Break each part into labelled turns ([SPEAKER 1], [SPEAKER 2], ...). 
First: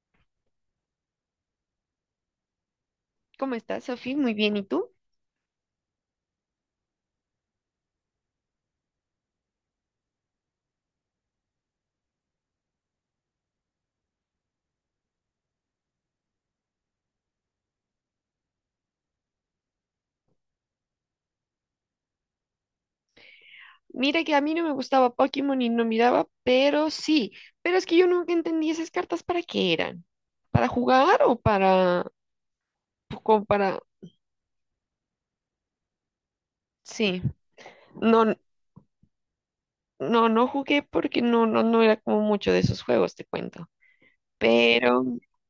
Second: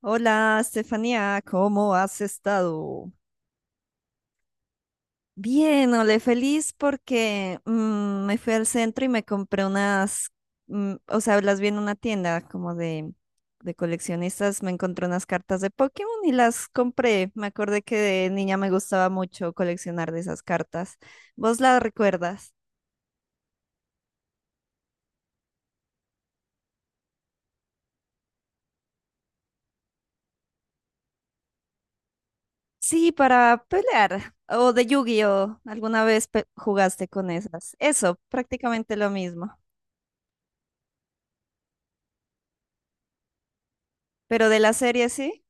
[SPEAKER 1] Hola, Estefanía, ¿cómo has estado?
[SPEAKER 2] ¿Cómo estás, Sofi? Muy bien, ¿y tú?
[SPEAKER 1] Bien, ole, feliz porque me fui al centro y me compré unas, o sea, las vi en una tienda como de coleccionistas, me encontré unas cartas de Pokémon y las compré. Me acordé que de niña me gustaba mucho coleccionar de esas cartas. ¿Vos las recuerdas?
[SPEAKER 2] Mira que a mí no me gustaba Pokémon y no miraba, pero sí, pero es que yo nunca entendí esas cartas para qué eran. ¿Para jugar o para,
[SPEAKER 1] Sí,
[SPEAKER 2] pues, como
[SPEAKER 1] para
[SPEAKER 2] para,
[SPEAKER 1] pelear. ¿O de Yu-Gi-Oh! Alguna vez jugaste
[SPEAKER 2] sí,
[SPEAKER 1] con esas? Eso,
[SPEAKER 2] no,
[SPEAKER 1] prácticamente lo mismo.
[SPEAKER 2] no, no jugué porque no era como mucho de esos juegos, te cuento.
[SPEAKER 1] Pero de la
[SPEAKER 2] Pero
[SPEAKER 1] serie, sí.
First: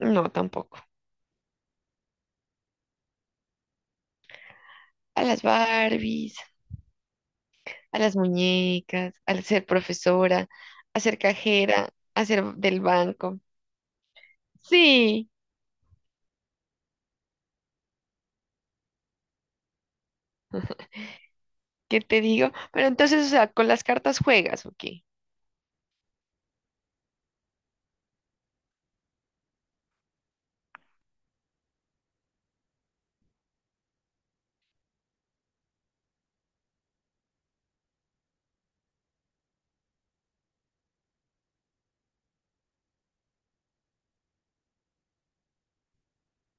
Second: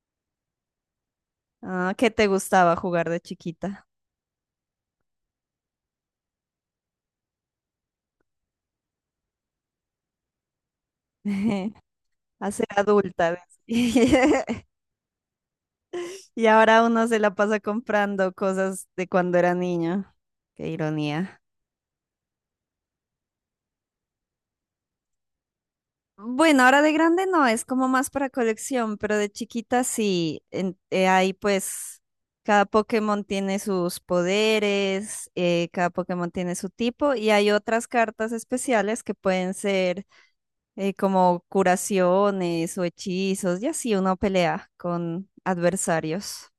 [SPEAKER 2] no, tampoco.
[SPEAKER 1] Ah, ¿qué te gustaba jugar de chiquita?
[SPEAKER 2] A las Barbies, a las muñecas, al ser profesora, a ser cajera, a ser
[SPEAKER 1] A ser
[SPEAKER 2] del
[SPEAKER 1] adulta,
[SPEAKER 2] banco.
[SPEAKER 1] ves.
[SPEAKER 2] Sí,
[SPEAKER 1] Y ahora uno se la pasa comprando cosas de cuando era niño. Qué ironía.
[SPEAKER 2] ¿qué te digo? Pero entonces, o sea, con las cartas juegas, ¿ok?
[SPEAKER 1] Bueno, ahora de grande no, es como más para colección, pero de chiquita sí. Ahí pues cada Pokémon tiene sus poderes, cada Pokémon tiene su tipo y hay otras cartas especiales que pueden ser como curaciones o hechizos, y así uno pelea con adversarios.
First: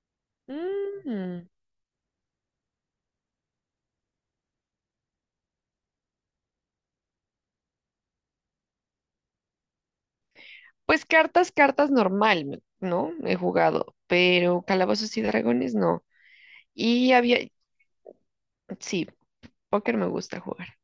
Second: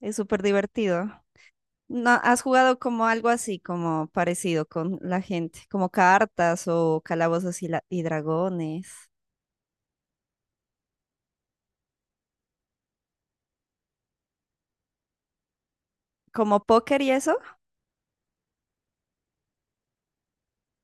[SPEAKER 1] Es súper divertido.
[SPEAKER 2] Mm,
[SPEAKER 1] ¿No has jugado como algo así, como parecido con la gente, como cartas o calabozos y, y dragones,
[SPEAKER 2] Pues cartas normal, me- ¿no? He jugado, pero calabozos y dragones no.
[SPEAKER 1] como póker y
[SPEAKER 2] Y
[SPEAKER 1] eso?
[SPEAKER 2] había, sí, póker me gusta jugar.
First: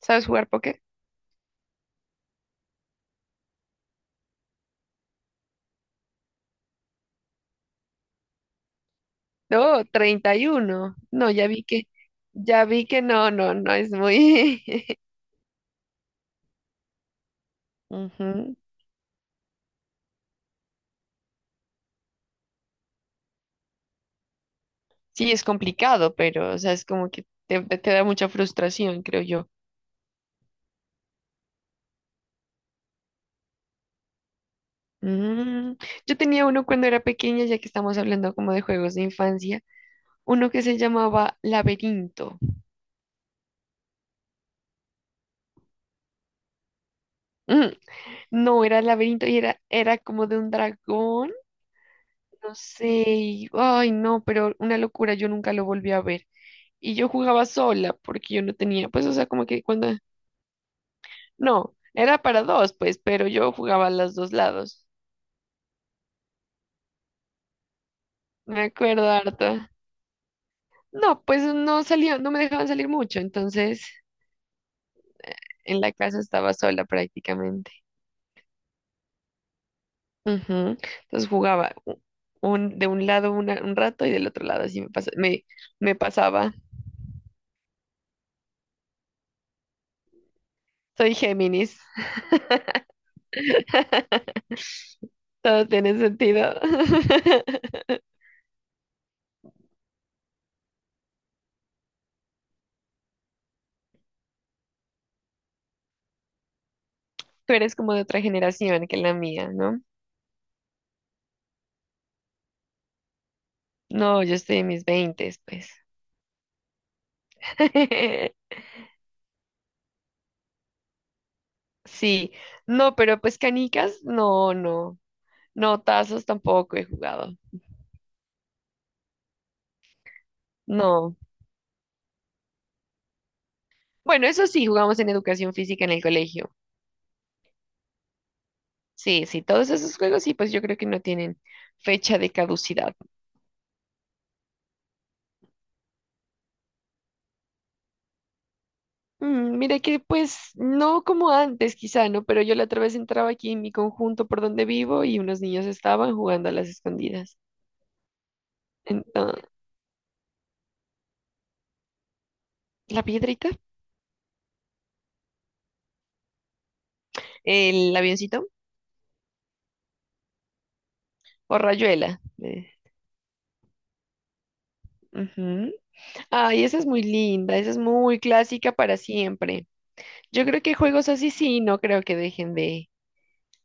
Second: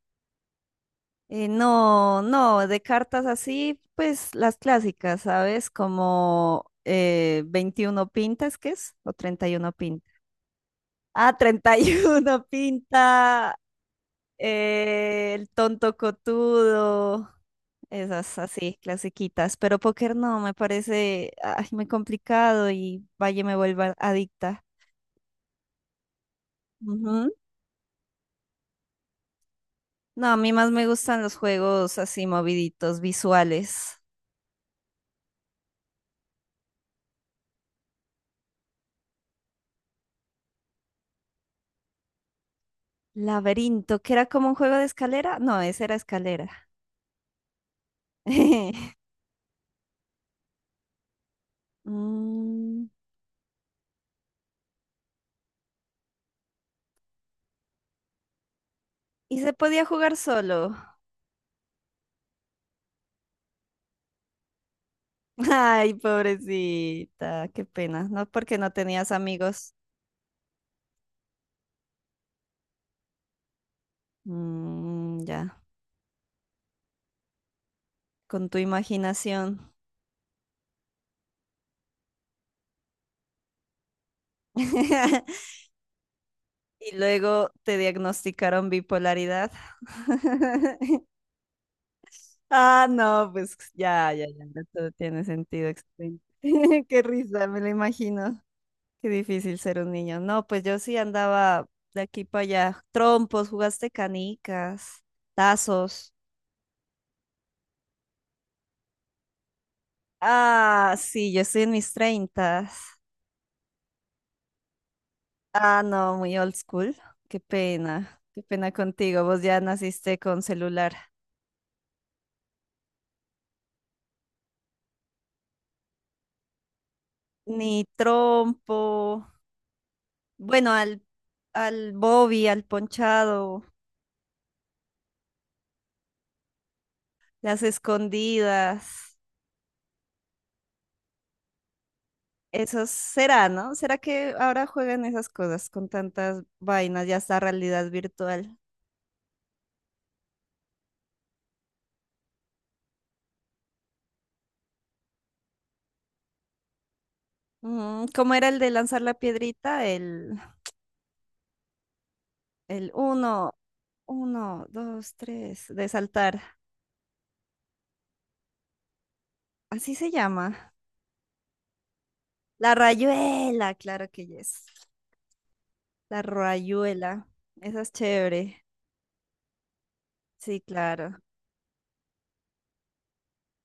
[SPEAKER 2] ¿Sabes jugar póker?
[SPEAKER 1] No, no, de cartas así, pues las clásicas, ¿sabes? Como 21 pintas, ¿qué es? O 31
[SPEAKER 2] No,
[SPEAKER 1] pintas.
[SPEAKER 2] 31. No,
[SPEAKER 1] Ah, 31
[SPEAKER 2] ya vi que no, no,
[SPEAKER 1] pinta.
[SPEAKER 2] no es muy...
[SPEAKER 1] El tonto cotudo, esas
[SPEAKER 2] Ujú.
[SPEAKER 1] así, clasiquitas. Pero póker no, me parece ay, muy complicado y vaya me vuelva adicta.
[SPEAKER 2] Sí, es complicado, pero, o sea, es como que
[SPEAKER 1] Ujú.
[SPEAKER 2] te da mucha frustración, creo yo.
[SPEAKER 1] No, a mí más me gustan los juegos así moviditos, visuales.
[SPEAKER 2] Mm, Yo tenía uno cuando era pequeña, ya que estamos hablando como de juegos de infancia, uno que se llamaba Laberinto.
[SPEAKER 1] Laberinto, que era como un juego de escalera. No, ese era escalera.
[SPEAKER 2] No, era el laberinto y era como de un dragón, no sé,
[SPEAKER 1] Mm,
[SPEAKER 2] ay no, pero una locura, yo nunca lo volví a ver. Y yo jugaba sola porque yo no tenía, pues o sea,
[SPEAKER 1] y
[SPEAKER 2] como
[SPEAKER 1] se
[SPEAKER 2] que
[SPEAKER 1] podía
[SPEAKER 2] cuando,
[SPEAKER 1] jugar solo.
[SPEAKER 2] no, era para dos, pues, pero yo jugaba a los dos lados,
[SPEAKER 1] Ay, pobrecita, qué pena, ¿no? Porque
[SPEAKER 2] me
[SPEAKER 1] no
[SPEAKER 2] acuerdo
[SPEAKER 1] tenías
[SPEAKER 2] harto.
[SPEAKER 1] amigos.
[SPEAKER 2] No, pues no salía, no me dejaban salir mucho, entonces
[SPEAKER 1] Mm, ya.
[SPEAKER 2] en la casa estaba sola prácticamente.
[SPEAKER 1] Con tu imaginación.
[SPEAKER 2] Ujú. Entonces jugaba u- un, de un lado un rato y del otro lado así me pasaba.
[SPEAKER 1] Y luego te diagnosticaron bipolaridad.
[SPEAKER 2] Soy Géminis.
[SPEAKER 1] Ah, no, pues ya, ya, ya, no, todo tiene
[SPEAKER 2] Todo
[SPEAKER 1] sentido.
[SPEAKER 2] tiene
[SPEAKER 1] Excelente.
[SPEAKER 2] sentido.
[SPEAKER 1] Qué risa, me lo imagino. Qué difícil ser un niño. No, pues yo sí andaba de aquí para allá. Trompos, jugaste canicas, tazos.
[SPEAKER 2] Tú eres como de otra generación que la mía, ¿no?
[SPEAKER 1] Ah, sí, yo estoy en mis treintas.
[SPEAKER 2] No, yo estoy en mis veintes, pues.
[SPEAKER 1] Ah, no, muy old school. Qué pena contigo. Vos ya naciste con celular.
[SPEAKER 2] Sí, no, pero pues canicas, no, no. No, tazos tampoco he jugado.
[SPEAKER 1] Ni trompo, bueno, al,
[SPEAKER 2] No.
[SPEAKER 1] al Bobby, al ponchado,
[SPEAKER 2] Bueno, eso sí, jugamos en educación física en el colegio.
[SPEAKER 1] las escondidas,
[SPEAKER 2] Sí, sí, todos esos juegos sí, pues yo creo que no tienen fecha de
[SPEAKER 1] eso
[SPEAKER 2] caducidad.
[SPEAKER 1] será, ¿no? ¿Será que ahora juegan esas cosas con tantas vainas, ya está realidad virtual?
[SPEAKER 2] Mira que pues no como antes quizá, ¿no? Pero yo la otra vez entraba aquí en mi conjunto por donde vivo y unos niños estaban jugando a las escondidas.
[SPEAKER 1] Mm, ¿cómo era el de lanzar la
[SPEAKER 2] Entonces,
[SPEAKER 1] piedrita? El
[SPEAKER 2] la piedrita,
[SPEAKER 1] uno, uno, dos, tres, de saltar,
[SPEAKER 2] el avioncito
[SPEAKER 1] así se llama.
[SPEAKER 2] o rayuela.
[SPEAKER 1] La rayuela, claro que es.
[SPEAKER 2] Ujú.
[SPEAKER 1] La
[SPEAKER 2] Ay, esa es muy
[SPEAKER 1] rayuela,
[SPEAKER 2] linda, esa es
[SPEAKER 1] esa es
[SPEAKER 2] muy
[SPEAKER 1] chévere,
[SPEAKER 2] clásica para siempre. Yo
[SPEAKER 1] sí,
[SPEAKER 2] creo que juegos
[SPEAKER 1] claro.
[SPEAKER 2] así sí, no creo que dejen de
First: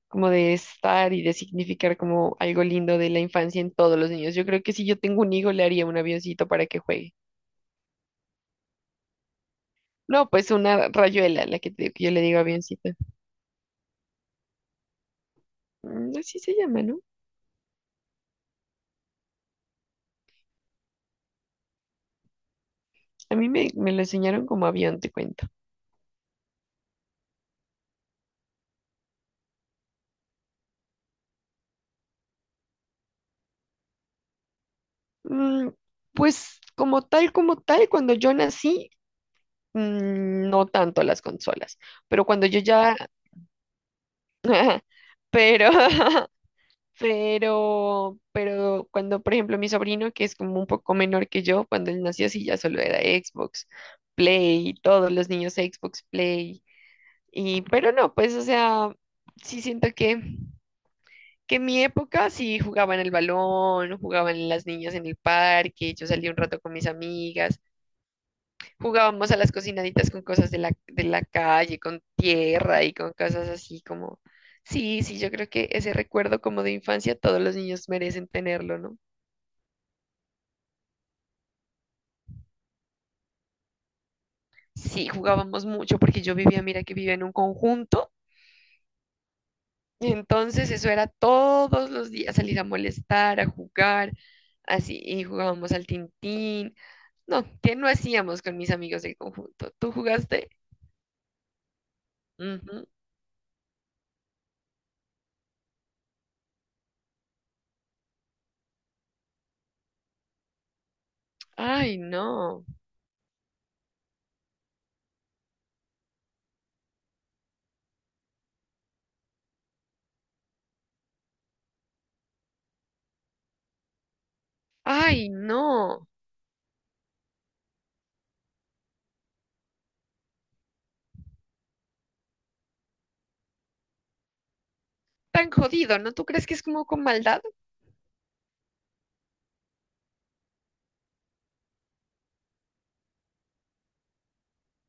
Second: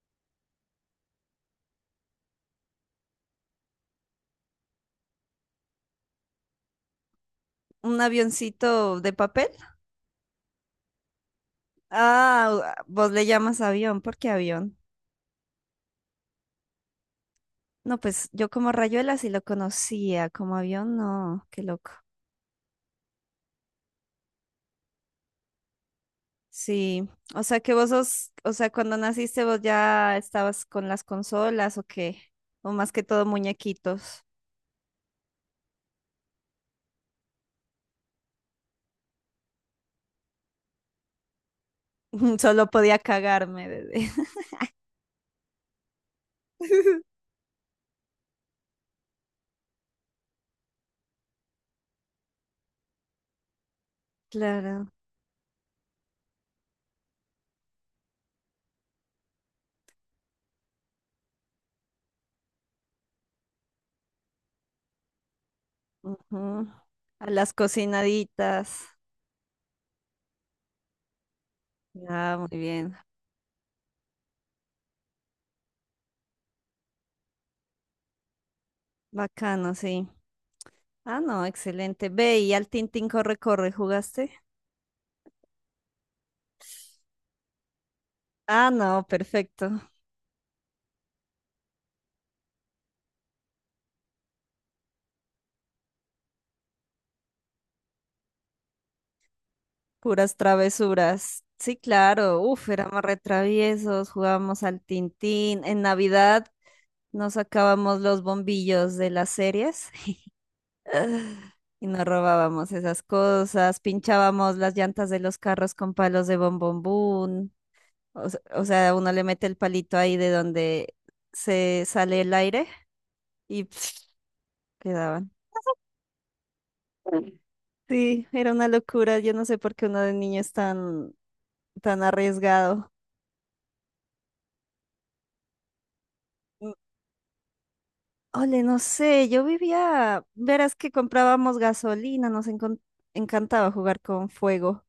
[SPEAKER 2] como de estar y de significar como algo lindo de la infancia en todos los niños. Yo creo que si yo tengo un hijo le haría un avioncito para que juegue.
[SPEAKER 1] Un avioncito de papel.
[SPEAKER 2] No, pues una rayuela, digo que yo le digo
[SPEAKER 1] Ah,
[SPEAKER 2] avioncito.
[SPEAKER 1] vos le llamas avión, ¿por qué avión?
[SPEAKER 2] Así se llama, ¿no?
[SPEAKER 1] No, pues yo como Rayuela sí lo conocía, como avión no, qué loco.
[SPEAKER 2] A mí me lo enseñaron como avión, te cuento.
[SPEAKER 1] Sí, o sea que vos sos, o sea, cuando naciste vos ya estabas con las consolas o qué, o más que todo muñequitos.
[SPEAKER 2] Mm, pues cuando yo nací, mm, no tanto las consolas, pero cuando yo
[SPEAKER 1] Solo
[SPEAKER 2] ya,
[SPEAKER 1] podía cagarme desde.
[SPEAKER 2] pero, pero cuando, por ejemplo, mi sobrino, que es como un poco menor que yo, cuando él nació sí ya solo era Xbox, Play,
[SPEAKER 1] Claro.
[SPEAKER 2] todos los niños Xbox, Play, y, pero no, pues, o sea, sí siento que en mi época sí jugaban el balón, jugaban las niñas en el parque, yo salía un rato
[SPEAKER 1] Ujú.
[SPEAKER 2] con mis
[SPEAKER 1] A las
[SPEAKER 2] amigas,
[SPEAKER 1] cocinaditas.
[SPEAKER 2] jugábamos a las cocinaditas con cosas de la calle, con
[SPEAKER 1] Ah, muy
[SPEAKER 2] tierra y
[SPEAKER 1] bien.
[SPEAKER 2] con cosas así como... Sí, sí, yo creo que ese recuerdo como de infancia todos los niños merecen tenerlo, ¿no?
[SPEAKER 1] Bacano, sí. Ah, no, excelente. Ve y al Tintín corre, corre, ¿jugaste?
[SPEAKER 2] Sí, jugábamos mucho porque yo vivía, mira que vivía en un conjunto,
[SPEAKER 1] Ah, no, perfecto.
[SPEAKER 2] y entonces eso era todos los días salir a molestar, a jugar, así, y jugábamos al tintín. No, ¿qué no hacíamos con mis amigos del conjunto? ¿Tú
[SPEAKER 1] Puras
[SPEAKER 2] jugaste?
[SPEAKER 1] travesuras. Sí, claro. Uf,
[SPEAKER 2] Ujú.
[SPEAKER 1] éramos retraviesos, jugábamos al Tintín. En Navidad nos sacábamos los bombillos de las series ah, y
[SPEAKER 2] Ay,
[SPEAKER 1] nos
[SPEAKER 2] no.
[SPEAKER 1] robábamos esas cosas. Pinchábamos las llantas de los carros con palos de bombombún. O sea, uno le mete el palito ahí de donde se sale el aire y
[SPEAKER 2] Ay,
[SPEAKER 1] quedaban.
[SPEAKER 2] no.
[SPEAKER 1] Sí, era una locura. Yo no sé por qué uno de niño es tan arriesgado.
[SPEAKER 2] Tan jodido, ¿no? ¿Tú crees que es
[SPEAKER 1] Mm,
[SPEAKER 2] como con maldad?
[SPEAKER 1] ole, no sé, yo vivía, verás que comprábamos gasolina, encantaba jugar con fuego.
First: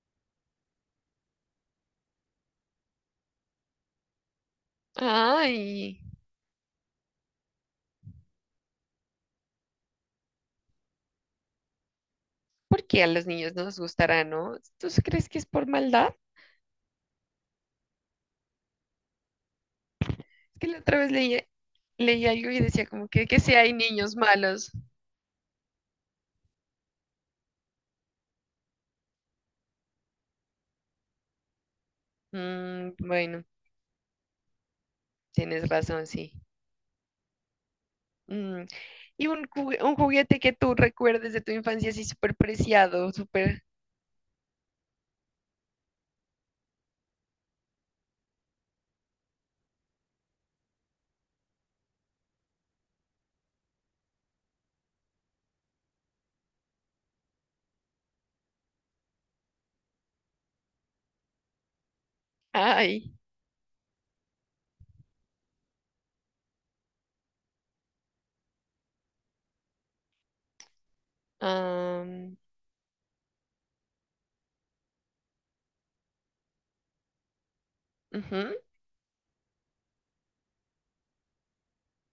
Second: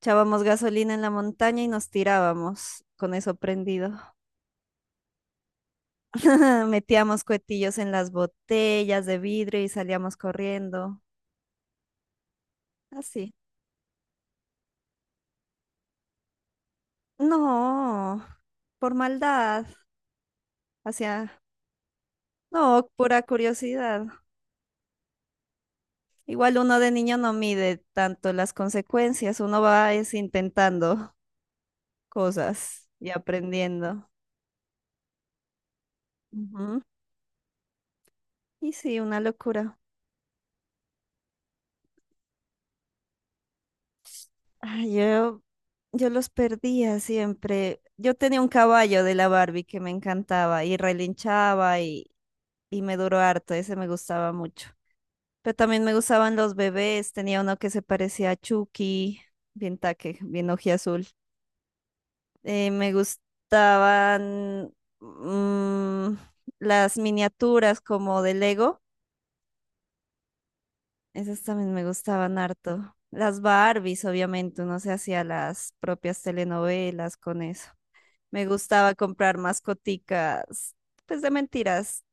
[SPEAKER 1] Echábamos gasolina en la montaña y nos tirábamos con eso prendido.
[SPEAKER 2] Ay,
[SPEAKER 1] Metíamos cuetillos en las botellas de vidrio y salíamos corriendo.
[SPEAKER 2] ¿por qué a los
[SPEAKER 1] Así.
[SPEAKER 2] niños no les gustará, no? ¿Tú sí crees que es por maldad?
[SPEAKER 1] No, por maldad,
[SPEAKER 2] Es que la otra vez
[SPEAKER 1] hacia,
[SPEAKER 2] leía, leía algo y decía
[SPEAKER 1] no,
[SPEAKER 2] como
[SPEAKER 1] pura
[SPEAKER 2] que si hay
[SPEAKER 1] curiosidad.
[SPEAKER 2] niños malos.
[SPEAKER 1] Igual uno de niño no mide tanto las consecuencias, uno va es intentando cosas
[SPEAKER 2] Mm,
[SPEAKER 1] y
[SPEAKER 2] bueno,
[SPEAKER 1] aprendiendo.
[SPEAKER 2] tienes razón, sí.
[SPEAKER 1] Ujú.
[SPEAKER 2] Mm,
[SPEAKER 1] Y sí, una
[SPEAKER 2] Y un,
[SPEAKER 1] locura.
[SPEAKER 2] un juguete que tú recuerdes de tu infancia así súper preciado, súper...
[SPEAKER 1] Ay, yo los perdía siempre. Yo tenía un caballo de la Barbie que me encantaba y relinchaba y me duró harto, ese me gustaba mucho. Pero también me gustaban los bebés, tenía uno que se parecía a Chucky, bien taque, bien ojiazul. Me
[SPEAKER 2] Ay,
[SPEAKER 1] gustaban mm, las miniaturas como de Lego. Esas también me
[SPEAKER 2] am,
[SPEAKER 1] gustaban harto. Las Barbies, obviamente, uno se hacía las propias telenovelas con eso.
[SPEAKER 2] ujú,
[SPEAKER 1] Me gustaba comprar mascoticas, pues de mentiras.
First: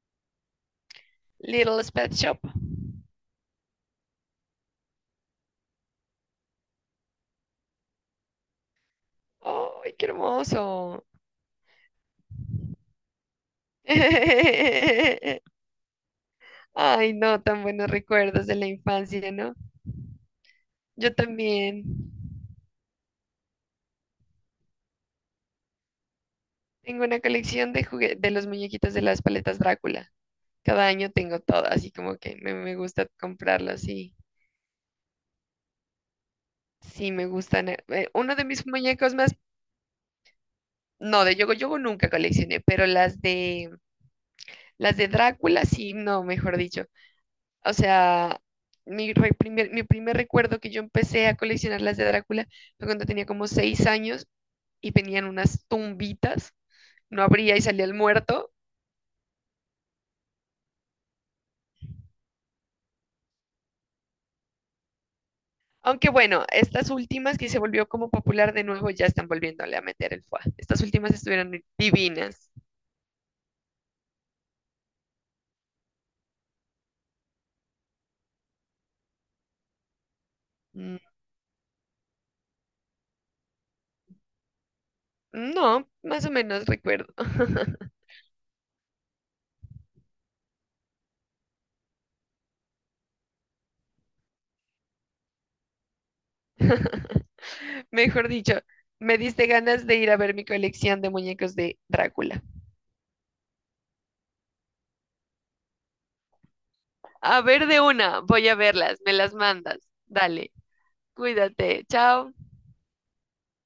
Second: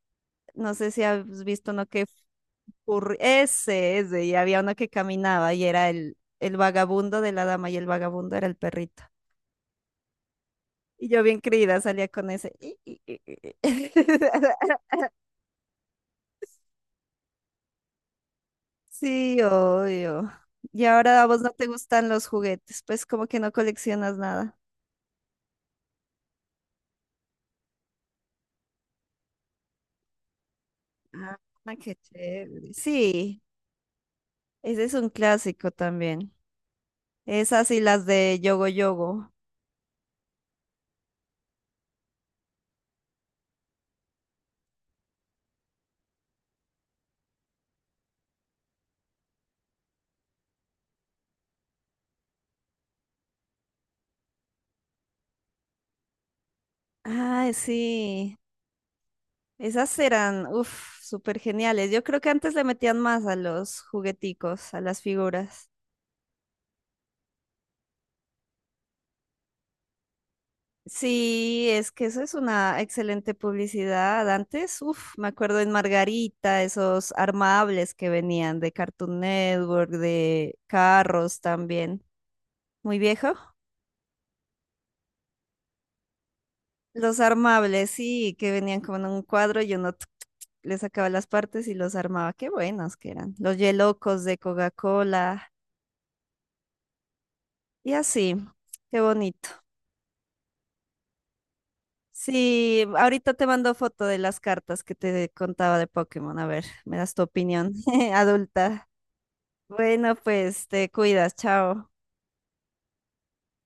[SPEAKER 1] No sé si has visto
[SPEAKER 2] Little
[SPEAKER 1] uno que...
[SPEAKER 2] Pet Shop.
[SPEAKER 1] Ese, ese, y había uno que caminaba y era el vagabundo de la dama, y el vagabundo era el perrito.
[SPEAKER 2] ¡Ay, qué hermoso!
[SPEAKER 1] Y yo bien creída salía con ese. "I, i, i, i, i".
[SPEAKER 2] Ay, no, tan buenos recuerdos de la infancia,
[SPEAKER 1] Sí,
[SPEAKER 2] ¿no?
[SPEAKER 1] obvio. Y
[SPEAKER 2] Yo
[SPEAKER 1] ahora a vos no te
[SPEAKER 2] también
[SPEAKER 1] gustan los juguetes, pues como que no coleccionas nada.
[SPEAKER 2] tengo una colección de de los muñequitos de las paletas Drácula. Cada año
[SPEAKER 1] Ah,
[SPEAKER 2] tengo todo, así
[SPEAKER 1] qué
[SPEAKER 2] como que
[SPEAKER 1] chévere.
[SPEAKER 2] me gusta
[SPEAKER 1] Sí,
[SPEAKER 2] comprarlos y
[SPEAKER 1] ese es un clásico también.
[SPEAKER 2] sí me gustan.
[SPEAKER 1] Esas y las
[SPEAKER 2] Uno
[SPEAKER 1] de
[SPEAKER 2] de mis
[SPEAKER 1] Yogo
[SPEAKER 2] muñecos
[SPEAKER 1] Yogo.
[SPEAKER 2] más, no, de Yogo Yogo nunca coleccioné, pero las de Drácula sí, no, mejor dicho. O sea, mi primer recuerdo que yo empecé a coleccionar las de Drácula fue cuando tenía como 6 años y venían unas tumbitas no
[SPEAKER 1] Ay,
[SPEAKER 2] abría y salía el
[SPEAKER 1] sí.
[SPEAKER 2] muerto.
[SPEAKER 1] Esas eran, uff, súper geniales. Yo creo que antes le metían más a los jugueticos, a las figuras.
[SPEAKER 2] Aunque bueno, estas últimas que se volvió como popular de nuevo ya están volviéndole a meter el foie. Estas últimas estuvieron
[SPEAKER 1] Sí, es que eso es
[SPEAKER 2] divinas.
[SPEAKER 1] una excelente publicidad. Antes, uff, me acuerdo en Margarita, esos armables que venían de Cartoon Network, de
[SPEAKER 2] Mm,
[SPEAKER 1] carros también. Muy viejo.
[SPEAKER 2] no, más o menos recuerdo.
[SPEAKER 1] Los armables, sí, que venían como en un cuadro y uno tuc, tuc, tuc, le sacaba las partes y los armaba. Qué buenos que eran. Los yelocos de Coca-Cola y
[SPEAKER 2] Mejor
[SPEAKER 1] así.
[SPEAKER 2] dicho,
[SPEAKER 1] Qué
[SPEAKER 2] me diste
[SPEAKER 1] bonito.
[SPEAKER 2] ganas de ir a ver mi colección de muñecos de Drácula.
[SPEAKER 1] Sí, ahorita te mando foto de las cartas que te contaba de Pokémon. A ver, me das tu
[SPEAKER 2] A ver
[SPEAKER 1] opinión
[SPEAKER 2] de una, voy a
[SPEAKER 1] adulta.
[SPEAKER 2] verlas, me las mandas.
[SPEAKER 1] Bueno,
[SPEAKER 2] Dale,
[SPEAKER 1] pues te cuidas,
[SPEAKER 2] cuídate,
[SPEAKER 1] chao.
[SPEAKER 2] chao.